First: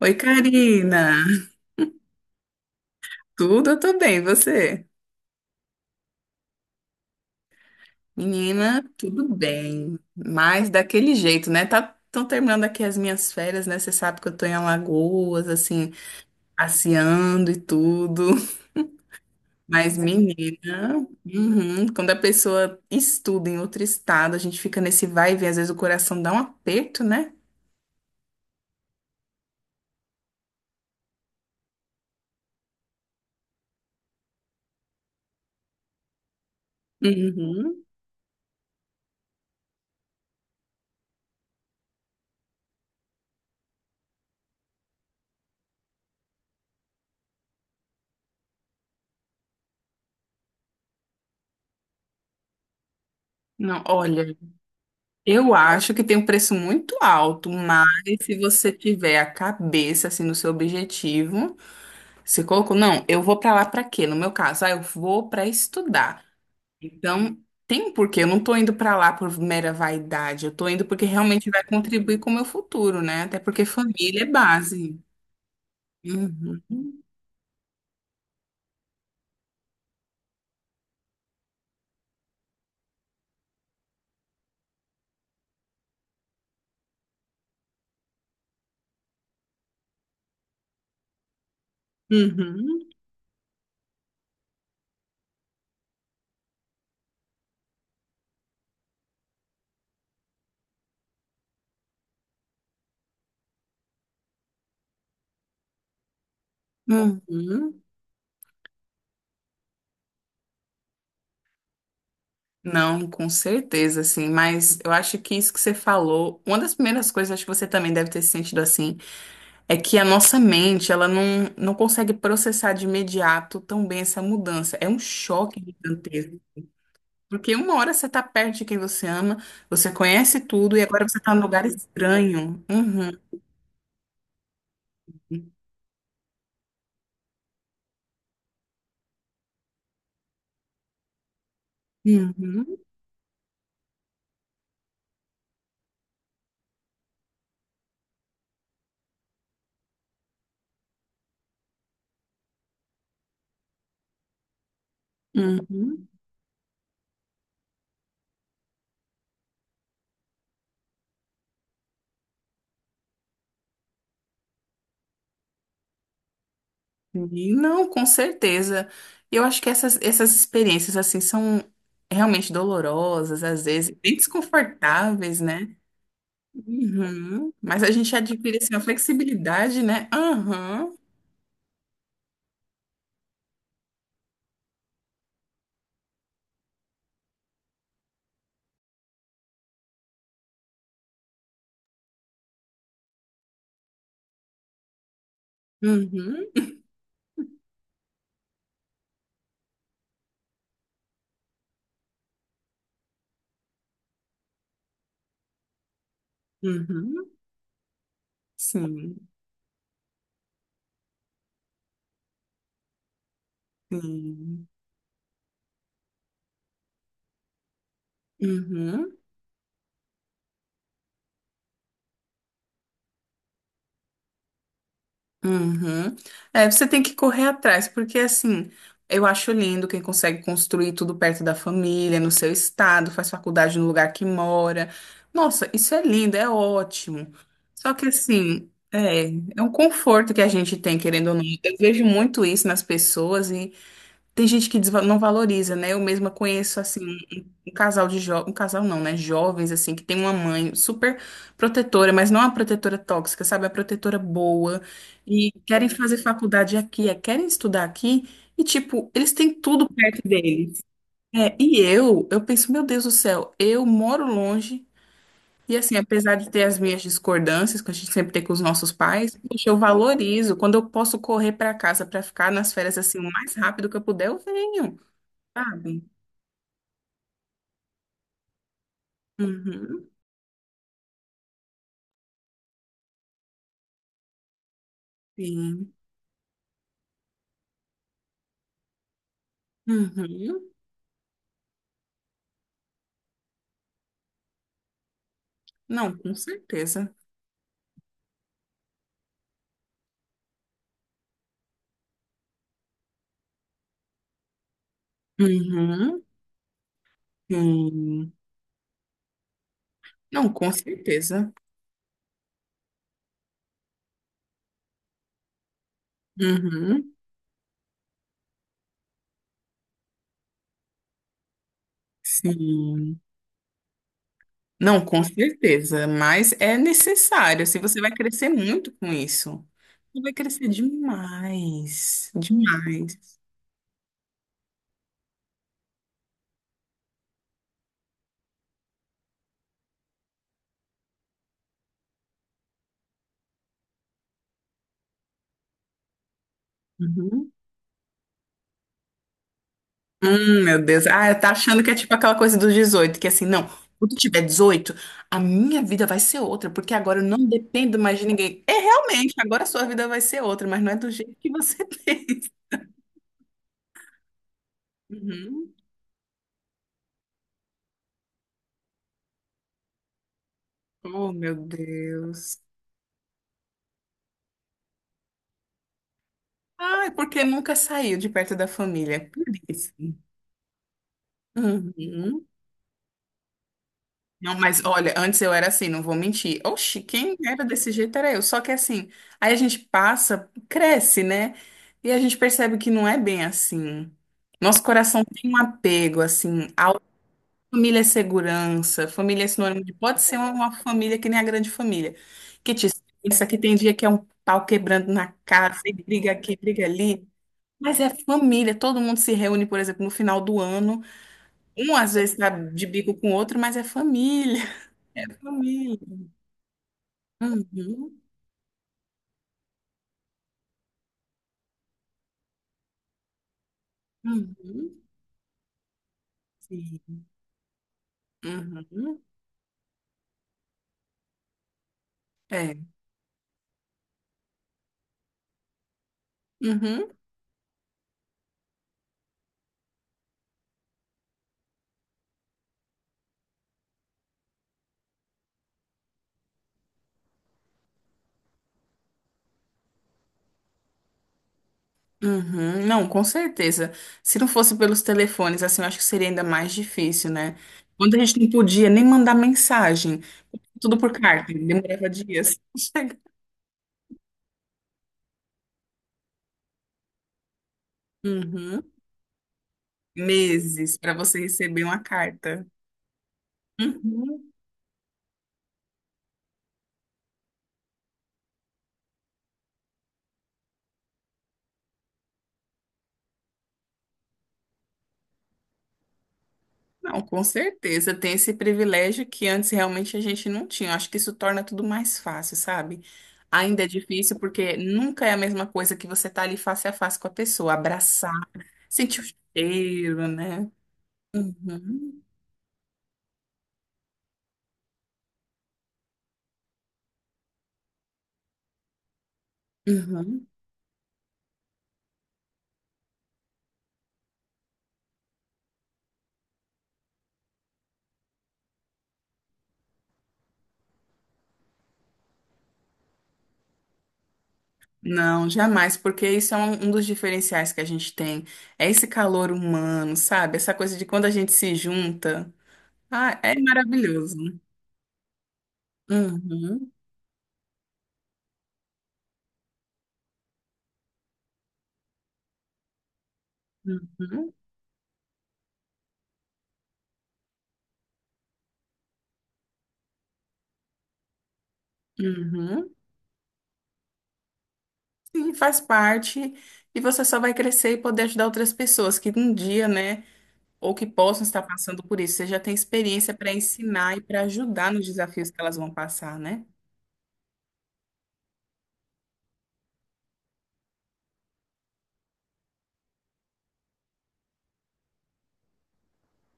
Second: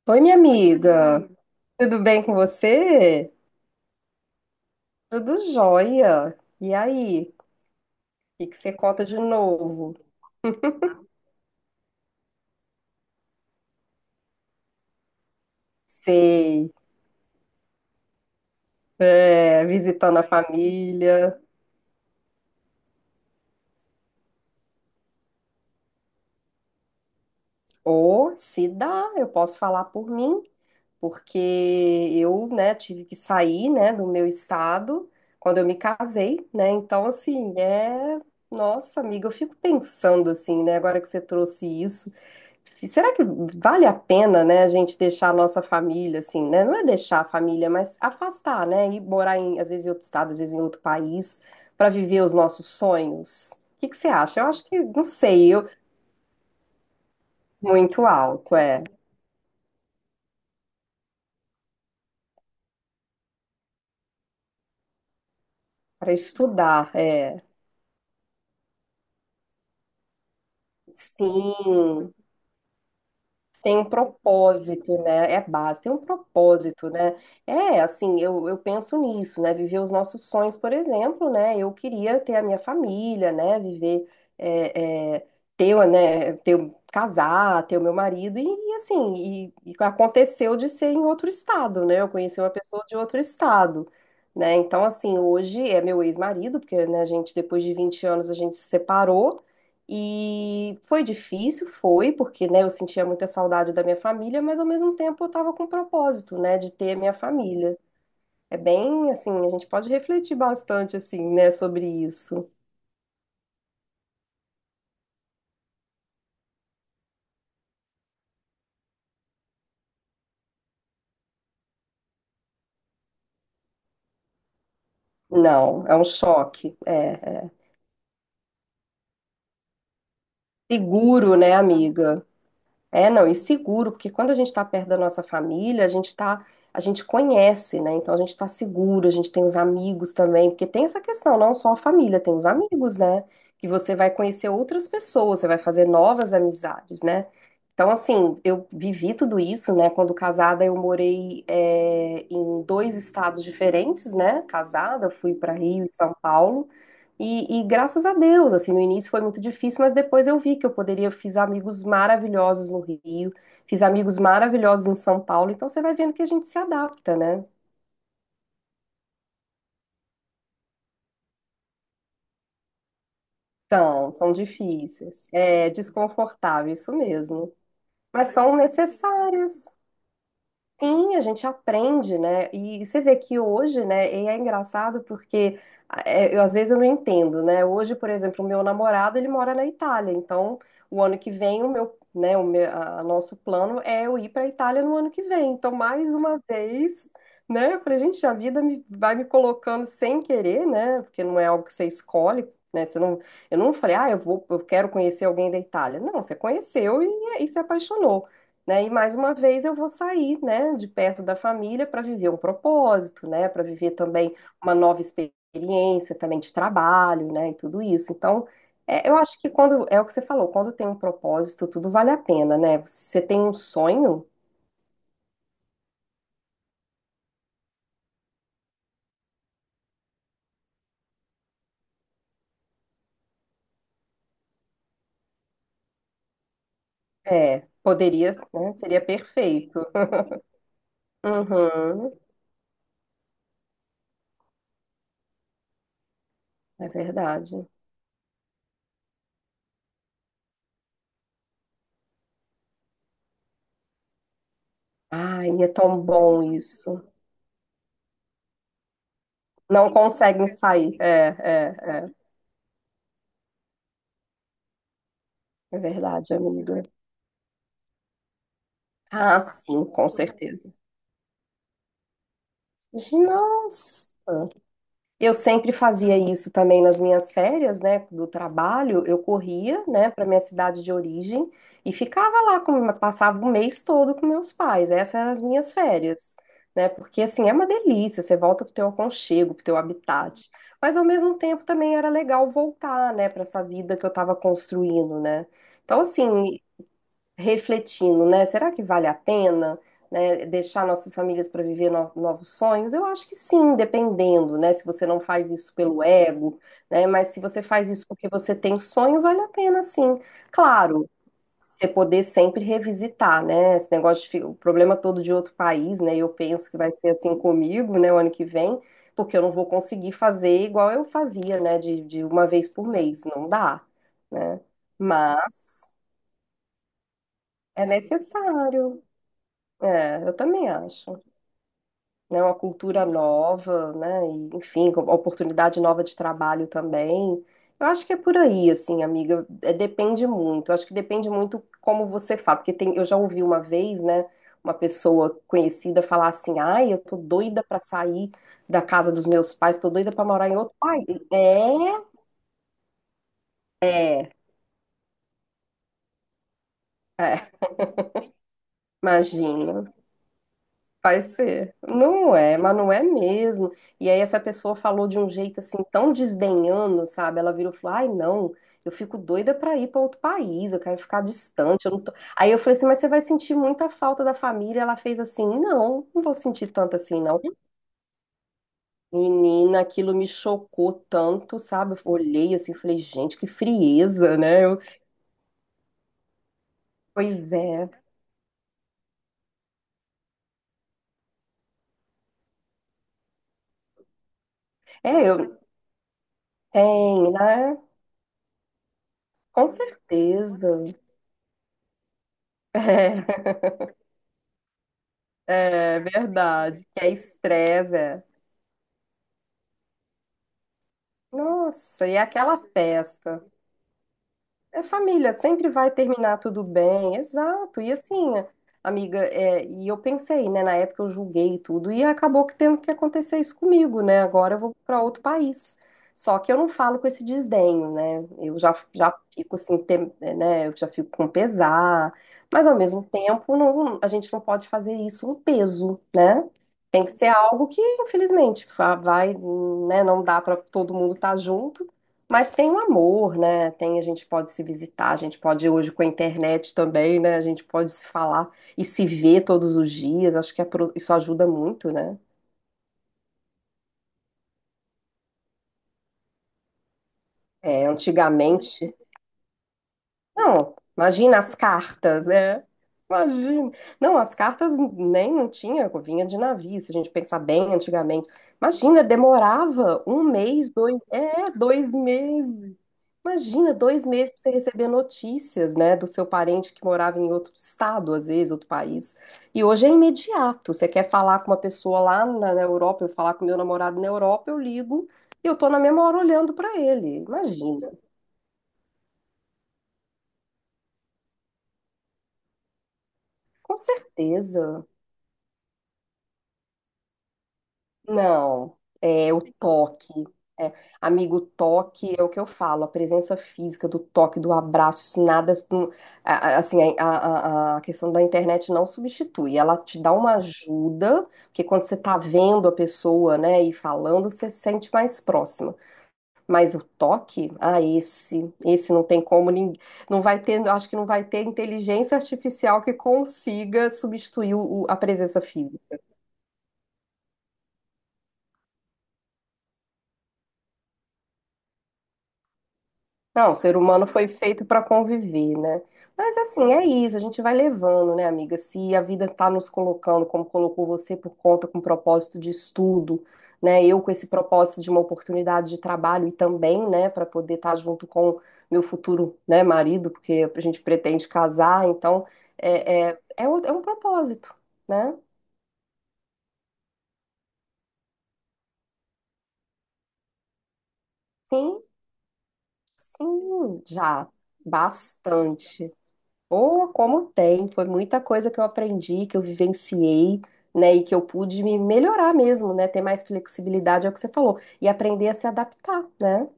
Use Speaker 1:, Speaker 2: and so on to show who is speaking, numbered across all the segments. Speaker 1: Oi,
Speaker 2: Oi, minha Oi, minha
Speaker 1: Karina.
Speaker 2: amiga. amiga. Tudo bem com você?
Speaker 1: Tudo, eu tô bem, e você?
Speaker 2: Tudo jóia. E aí? O que que você
Speaker 1: Menina,
Speaker 2: conta de
Speaker 1: tudo
Speaker 2: novo?
Speaker 1: bem. Mas daquele jeito, né? Tá, tão terminando aqui as minhas férias, né? Você sabe que eu tô em Alagoas, assim,
Speaker 2: Sei.
Speaker 1: passeando e tudo.
Speaker 2: É,
Speaker 1: Mas,
Speaker 2: visitando a
Speaker 1: menina,
Speaker 2: família.
Speaker 1: uhum, quando a pessoa estuda em outro estado, a gente fica nesse vai e vem, às vezes o coração dá um aperto, né?
Speaker 2: Ou, se dá, eu posso falar por mim, porque eu, né, tive que sair, né, do meu estado quando eu me casei, né? Então, assim,
Speaker 1: Uhum.
Speaker 2: Nossa, amiga, eu fico pensando assim, né? Agora que você trouxe isso. Será que vale a pena, né, a gente deixar a nossa família, assim, né? Não é deixar a família, mas afastar, né? E morar em, às vezes, em outro estado, às vezes em outro país, para viver os nossos sonhos. O
Speaker 1: Não,
Speaker 2: que que você
Speaker 1: olha,
Speaker 2: acha? Eu acho que, não sei,
Speaker 1: eu
Speaker 2: eu,
Speaker 1: acho que tem um preço muito alto, mas
Speaker 2: Muito
Speaker 1: se
Speaker 2: alto,
Speaker 1: você
Speaker 2: é.
Speaker 1: tiver a cabeça assim no seu objetivo, você colocou, não, eu vou pra lá pra quê? No meu caso, ah, eu vou pra
Speaker 2: Para
Speaker 1: estudar.
Speaker 2: estudar,
Speaker 1: Então,
Speaker 2: é.
Speaker 1: tem um porquê. Eu não tô indo pra lá por mera vaidade. Eu tô indo porque realmente vai
Speaker 2: Sim.
Speaker 1: contribuir com o meu futuro, né? Até porque
Speaker 2: Tem um
Speaker 1: família é
Speaker 2: propósito,
Speaker 1: base.
Speaker 2: né? É a base, tem um
Speaker 1: Uhum.
Speaker 2: propósito, né? É, assim, eu penso nisso, né? Viver os nossos sonhos, por exemplo, né? Eu queria ter a minha família, né? Viver, é, é, ter, né? Ter, um, casar, ter o meu marido, e assim, e aconteceu de ser em outro estado, né? Eu conheci uma pessoa
Speaker 1: Uhum.
Speaker 2: de outro estado, né? Então, assim, hoje é meu ex-marido, porque, né, a gente, depois de 20 anos, a gente se separou. E foi difícil, foi, porque, né, eu sentia muita saudade da minha família, mas ao mesmo tempo eu estava com um propósito, né, de ter a minha família.
Speaker 1: Uhum.
Speaker 2: É bem assim, a gente pode refletir bastante assim, né, sobre isso.
Speaker 1: Não, com certeza, assim, mas eu acho que isso que você falou, uma das primeiras coisas, acho que você também deve ter se sentido assim, é que a nossa mente, ela não, não consegue processar de imediato tão bem essa mudança. É um choque
Speaker 2: Não, é um
Speaker 1: gigantesco.
Speaker 2: choque. É, é.
Speaker 1: Porque uma hora você tá perto de quem você ama, você conhece tudo e agora você tá
Speaker 2: Seguro,
Speaker 1: num
Speaker 2: né,
Speaker 1: lugar
Speaker 2: amiga?
Speaker 1: estranho.
Speaker 2: É,
Speaker 1: Uhum,
Speaker 2: não, e seguro, porque quando a gente está perto da nossa família, a gente tá, a gente conhece, né? Então a gente está seguro, a gente tem os amigos também, porque tem essa questão, não só a família, tem os
Speaker 1: uhum,
Speaker 2: amigos, né? Que você vai conhecer outras pessoas, você vai fazer novas amizades, né? Então, assim, eu vivi tudo isso, né? Quando casada, eu morei, é, em dois estados diferentes, né? Casada, fui para Rio e
Speaker 1: uhum.
Speaker 2: São Paulo. E graças a Deus, assim, no início foi muito difícil, mas depois eu vi que eu poderia, fiz amigos maravilhosos no Rio, fiz amigos maravilhosos em São Paulo, então você vai vendo que a gente se adapta, né?
Speaker 1: E não, com certeza. Eu acho que essas, essas experiências, assim, são realmente dolorosas, às vezes,
Speaker 2: Então,
Speaker 1: bem
Speaker 2: são difíceis,
Speaker 1: desconfortáveis,
Speaker 2: é
Speaker 1: né?
Speaker 2: desconfortável, isso
Speaker 1: Uhum.
Speaker 2: mesmo,
Speaker 1: Mas a gente
Speaker 2: mas são
Speaker 1: adquire, assim, uma
Speaker 2: necessárias.
Speaker 1: flexibilidade, né? Aham,
Speaker 2: Sim, a gente aprende, né? E você vê que hoje, né, e é engraçado porque ah, é, eu, às vezes eu não entendo, né? Hoje, por exemplo, o meu namorado, ele mora na Itália, então o ano que vem o meu, né, o meu, a nosso plano é eu ir para a Itália no ano que vem. Então, mais uma
Speaker 1: uhum,
Speaker 2: vez, né, eu falei, gente, a vida me, vai me colocando sem querer, né? Porque não é algo que você escolhe, né? Você não, eu não falei, ah, eu vou, eu quero conhecer alguém da Itália. Não, você conheceu e,
Speaker 1: uhum,
Speaker 2: e se apaixonou, né? E mais
Speaker 1: sim,
Speaker 2: uma vez eu vou sair, né, de perto da família para viver um propósito, né, para viver também
Speaker 1: sim.
Speaker 2: uma nova experiência também de trabalho, né, e tudo isso. Então, é, eu
Speaker 1: Uhum.
Speaker 2: acho que quando é o que você falou, quando tem um propósito, tudo vale a pena, né? Você tem um sonho,
Speaker 1: Uhum. É, você tem que correr atrás, porque assim, eu acho lindo quem consegue construir tudo perto da família, no seu estado, faz faculdade no lugar que mora. Nossa, isso é lindo, é ótimo.
Speaker 2: é,
Speaker 1: Só que
Speaker 2: poderia,
Speaker 1: assim,
Speaker 2: né, seria
Speaker 1: é, é um
Speaker 2: perfeito.
Speaker 1: conforto que a gente tem, querendo ou não. Eu vejo
Speaker 2: Uhum,
Speaker 1: muito isso nas pessoas e tem gente que não valoriza, né? Eu mesma conheço
Speaker 2: é
Speaker 1: assim
Speaker 2: verdade.
Speaker 1: um casal de jovens, um casal não, né? Jovens, assim, que tem uma mãe super protetora, mas não a protetora tóxica, sabe? A protetora boa. E
Speaker 2: Ai, é
Speaker 1: querem
Speaker 2: tão
Speaker 1: fazer
Speaker 2: bom
Speaker 1: faculdade
Speaker 2: isso.
Speaker 1: aqui, é, querem estudar aqui. E, tipo, eles têm tudo
Speaker 2: Não
Speaker 1: perto
Speaker 2: conseguem
Speaker 1: deles.
Speaker 2: sair. É,
Speaker 1: É, e
Speaker 2: é, é.
Speaker 1: eu penso, meu Deus do céu, eu moro longe. E,
Speaker 2: É
Speaker 1: assim, apesar
Speaker 2: verdade,
Speaker 1: de ter as
Speaker 2: amiga.
Speaker 1: minhas discordâncias, que a gente sempre tem com os nossos pais,
Speaker 2: Ah,
Speaker 1: poxa, eu
Speaker 2: sim, com
Speaker 1: valorizo.
Speaker 2: certeza.
Speaker 1: Quando eu posso correr para casa para ficar nas férias, assim, o mais rápido que eu
Speaker 2: Nossa!
Speaker 1: puder, eu venho,
Speaker 2: Eu sempre
Speaker 1: sabe?
Speaker 2: fazia isso também nas minhas férias, né, do trabalho. Eu corria,
Speaker 1: Uhum,
Speaker 2: né, para minha cidade de origem e ficava lá, passava o mês todo com meus pais. Essas eram as minhas
Speaker 1: sim.
Speaker 2: férias, né? Porque assim, é uma delícia, você volta pro teu aconchego, pro teu habitat.
Speaker 1: Uhum.
Speaker 2: Mas ao mesmo tempo também era legal voltar, né, para essa vida que eu estava construindo, né? Então
Speaker 1: Não, com
Speaker 2: assim,
Speaker 1: certeza.
Speaker 2: refletindo, né? Será que vale a pena, né, deixar nossas famílias para viver novos sonhos? Eu acho que sim, dependendo, né? Se você não faz isso pelo
Speaker 1: Uhum,
Speaker 2: ego, né? Mas se você faz isso porque
Speaker 1: sim.
Speaker 2: você tem sonho, vale a pena, sim.
Speaker 1: Não, com
Speaker 2: Claro,
Speaker 1: certeza.
Speaker 2: você poder sempre revisitar, né? Esse negócio de o problema todo de outro país, né? Eu penso que vai ser
Speaker 1: Uhum,
Speaker 2: assim comigo, né? O ano que vem, porque eu não vou conseguir fazer igual eu fazia, né? De uma vez por
Speaker 1: sim.
Speaker 2: mês, não dá, né?
Speaker 1: Não, com
Speaker 2: Mas
Speaker 1: certeza. Mas é necessário. Assim,
Speaker 2: é
Speaker 1: você vai crescer muito
Speaker 2: necessário.
Speaker 1: com isso. Você
Speaker 2: É,
Speaker 1: vai
Speaker 2: eu
Speaker 1: crescer
Speaker 2: também acho,
Speaker 1: demais.
Speaker 2: né? Uma cultura
Speaker 1: Demais.
Speaker 2: nova, né? E, enfim, oportunidade nova de trabalho também. Eu acho que é por aí, assim, amiga. É, depende muito. Eu acho que depende muito como você fala, porque tem, eu já ouvi uma vez, né? Uma pessoa conhecida falar assim: "Ai, eu tô
Speaker 1: Uhum.
Speaker 2: doida pra sair da casa dos meus pais, tô doida pra morar em outro
Speaker 1: Meu
Speaker 2: país".
Speaker 1: Deus. Ah, tá achando que é tipo
Speaker 2: É,
Speaker 1: aquela coisa dos 18, que assim, não, quando eu
Speaker 2: é,
Speaker 1: tiver 18, a minha vida vai ser outra, porque agora eu
Speaker 2: é,
Speaker 1: não dependo mais de ninguém. É realmente, agora a
Speaker 2: imagina.
Speaker 1: sua vida vai ser outra, mas não é do
Speaker 2: Vai
Speaker 1: jeito que
Speaker 2: ser.
Speaker 1: você
Speaker 2: Não
Speaker 1: pensa.
Speaker 2: é, mas não é mesmo. E aí essa pessoa falou de um jeito
Speaker 1: Uhum.
Speaker 2: assim tão desdenhando, sabe? Ela virou e falou: "Ai, não, eu fico doida pra ir pra outro país, eu quero ficar
Speaker 1: Oh, meu
Speaker 2: distante, eu não tô". Aí eu
Speaker 1: Deus.
Speaker 2: falei assim: "Mas você vai sentir muita falta da família". Ela fez assim: "Não, não vou sentir tanto
Speaker 1: Ah, é
Speaker 2: assim não".
Speaker 1: porque nunca saiu de perto da família. Por
Speaker 2: Menina,
Speaker 1: isso.
Speaker 2: aquilo me chocou tanto, sabe? Eu
Speaker 1: Uhum.
Speaker 2: olhei assim, e falei: "Gente, que frieza,
Speaker 1: Não,
Speaker 2: né?". Eu,
Speaker 1: mas olha, antes eu era assim, não vou mentir. Oxi, quem
Speaker 2: pois
Speaker 1: era
Speaker 2: é.
Speaker 1: desse jeito era eu. Só que assim, aí a gente passa, cresce, né? E a gente percebe que não é bem assim. Nosso coração
Speaker 2: É, eu
Speaker 1: tem um apego, assim. A
Speaker 2: tem, né?
Speaker 1: família é segurança, família é
Speaker 2: Com
Speaker 1: sinônimo de. Pode ser uma
Speaker 2: certeza.
Speaker 1: uma família que nem a grande família. Que te. Isso aqui
Speaker 2: É.
Speaker 1: tem dia que é um pau quebrando na cara, tem
Speaker 2: É
Speaker 1: briga aqui, briga
Speaker 2: verdade. Que é
Speaker 1: ali.
Speaker 2: estresse,
Speaker 1: Mas é
Speaker 2: é.
Speaker 1: família, todo mundo se reúne, por exemplo, no final do ano. Um
Speaker 2: Nossa, e
Speaker 1: às
Speaker 2: é
Speaker 1: vezes está
Speaker 2: aquela
Speaker 1: de bico com o
Speaker 2: festa?
Speaker 1: outro, mas é família,
Speaker 2: É
Speaker 1: é
Speaker 2: família, sempre vai
Speaker 1: família.
Speaker 2: terminar tudo bem, exato. E
Speaker 1: Uhum,
Speaker 2: assim, amiga, é, e eu pensei, né, na época eu julguei tudo e acabou que tendo que acontecer isso comigo, né? Agora eu vou
Speaker 1: uhum,
Speaker 2: para outro país. Só que eu não falo com
Speaker 1: sim,
Speaker 2: esse desdenho, né? Eu já
Speaker 1: uhum,
Speaker 2: fico assim, né? Eu já fico com pesar, mas
Speaker 1: é,
Speaker 2: ao mesmo tempo não, a gente não pode fazer isso um peso, né? Tem
Speaker 1: uhum,
Speaker 2: que ser algo que, infelizmente, vai, né? Não dá para todo mundo estar junto. Mas tem o amor, né? Tem, a gente pode se visitar, a gente pode hoje com a internet também, né? A gente pode se falar e se ver todos os dias. Acho que é isso ajuda muito, né?
Speaker 1: uhum. Não, com certeza. Se não fosse pelos telefones, assim, eu acho que seria ainda mais difícil, né?
Speaker 2: É,
Speaker 1: Quando a gente não podia
Speaker 2: antigamente,
Speaker 1: nem mandar mensagem,
Speaker 2: não,
Speaker 1: tudo por
Speaker 2: imagina
Speaker 1: carta,
Speaker 2: as
Speaker 1: demorava
Speaker 2: cartas,
Speaker 1: dias.
Speaker 2: é. Imagina. Não, as cartas nem não tinha, vinha de navio, se a gente pensar bem antigamente.
Speaker 1: Uhum,
Speaker 2: Imagina, demorava um mês, dois,
Speaker 1: meses para você
Speaker 2: é,
Speaker 1: receber
Speaker 2: dois
Speaker 1: uma carta.
Speaker 2: meses. Imagina, dois meses para você
Speaker 1: Uhum.
Speaker 2: receber notícias, né, do seu parente que morava em outro estado, às vezes, outro país. E hoje é imediato. Você quer falar com uma pessoa lá na Europa, eu falar com meu namorado na Europa, eu ligo e eu tô na mesma hora olhando para ele.
Speaker 1: Não, com
Speaker 2: Imagina,
Speaker 1: certeza tem esse privilégio que antes realmente a gente não tinha. Eu acho que isso torna tudo mais fácil, sabe?
Speaker 2: com
Speaker 1: Ainda é difícil porque
Speaker 2: certeza.
Speaker 1: nunca é a mesma coisa que você tá ali face a face com a pessoa, abraçar,
Speaker 2: Não,
Speaker 1: sentir o
Speaker 2: é o toque.
Speaker 1: cheiro, né?
Speaker 2: É, amigo, o toque
Speaker 1: Uhum,
Speaker 2: é o que eu falo, a presença física do toque, do abraço, isso nada, assim, a, a questão da internet não substitui, ela te dá uma
Speaker 1: uhum.
Speaker 2: ajuda, porque quando você tá vendo a pessoa, né, e falando, você se sente mais próxima, mas o toque, ah, esse não tem como, ninguém, não vai ter, eu acho que não vai ter inteligência artificial que consiga substituir a presença
Speaker 1: Não, jamais,
Speaker 2: física.
Speaker 1: porque isso é um dos diferenciais que a gente tem. É esse calor humano, sabe? Essa coisa de quando a gente se junta. Ah,
Speaker 2: Não, o
Speaker 1: é
Speaker 2: ser humano foi
Speaker 1: maravilhoso.
Speaker 2: feito para conviver, né? Mas assim, é
Speaker 1: Uhum,
Speaker 2: isso, a gente vai levando, né, amiga? Se a vida tá nos colocando, como colocou você, por conta com propósito de estudo, né? Eu com esse
Speaker 1: uhum,
Speaker 2: propósito de uma oportunidade de trabalho e também, né, para poder estar junto com meu futuro, né, marido, porque a gente pretende casar, então
Speaker 1: uhum.
Speaker 2: é é um propósito, né?
Speaker 1: Sim, faz parte. E você só vai crescer e poder ajudar outras pessoas que um dia, né, ou que possam estar
Speaker 2: Sim,
Speaker 1: passando por isso. Você já tem experiência para
Speaker 2: sim,
Speaker 1: ensinar e
Speaker 2: já,
Speaker 1: para ajudar nos desafios que elas
Speaker 2: bastante.
Speaker 1: vão passar, né?
Speaker 2: Oh, como tem! Foi muita coisa que eu aprendi, que eu vivenciei, né? E que eu pude me melhorar mesmo, né? Ter mais flexibilidade, é o que você falou. E aprender a se adaptar, né?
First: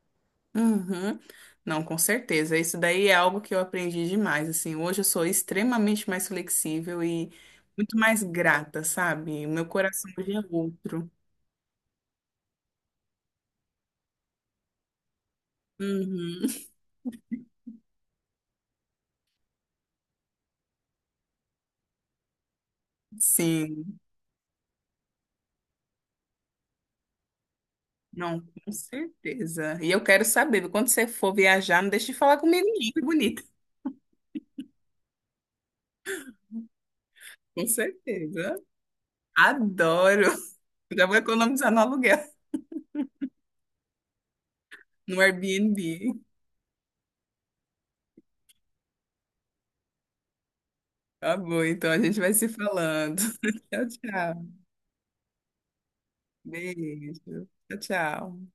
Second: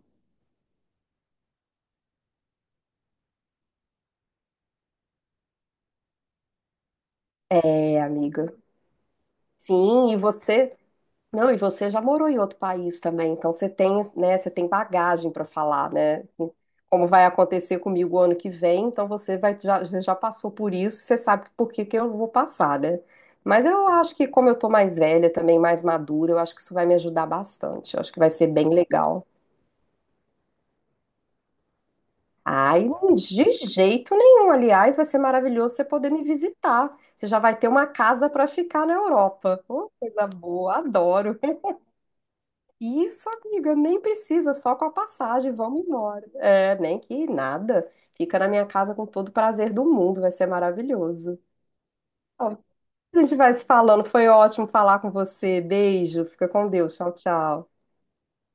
Speaker 1: Uhum. Não, com certeza. Isso daí é algo que eu aprendi demais. Assim, hoje eu sou extremamente mais flexível e muito
Speaker 2: É,
Speaker 1: mais
Speaker 2: amiga.
Speaker 1: grata, sabe? O meu coração
Speaker 2: Sim, e
Speaker 1: hoje é
Speaker 2: você.
Speaker 1: outro.
Speaker 2: Não, e você já morou em outro país também, então você tem, né, você tem bagagem para falar, né?
Speaker 1: Uhum.
Speaker 2: Como vai acontecer comigo o ano que vem, então você vai, já, você já passou por isso, você sabe por que que eu vou passar, né? Mas eu
Speaker 1: Sim,
Speaker 2: acho que como eu tô mais velha também, mais madura, eu acho que isso vai me ajudar bastante. Eu acho que vai
Speaker 1: não,
Speaker 2: ser bem
Speaker 1: com
Speaker 2: legal.
Speaker 1: certeza. E eu quero saber, quando você for viajar, não deixe de falar comigo,
Speaker 2: Ai,
Speaker 1: não, que bonito.
Speaker 2: de jeito nenhum. Aliás, vai ser maravilhoso você poder me visitar. Você já vai
Speaker 1: Com
Speaker 2: ter uma casa para
Speaker 1: certeza.
Speaker 2: ficar na Europa. Oh,
Speaker 1: Adoro.
Speaker 2: coisa boa,
Speaker 1: Já vou
Speaker 2: adoro.
Speaker 1: economizar no aluguel,
Speaker 2: Isso, amiga, nem precisa, só com a
Speaker 1: no
Speaker 2: passagem, vamos
Speaker 1: Airbnb.
Speaker 2: embora. É, nem que nada. Fica na minha casa com todo o prazer do mundo, vai ser
Speaker 1: Tá
Speaker 2: maravilhoso.
Speaker 1: bom, então a gente vai se
Speaker 2: Ó,
Speaker 1: falando.
Speaker 2: a gente vai se
Speaker 1: Tchau,
Speaker 2: falando, foi
Speaker 1: tchau.
Speaker 2: ótimo falar com você. Beijo, fica com Deus. Tchau,
Speaker 1: Beijo. Tchau,
Speaker 2: tchau.
Speaker 1: tchau.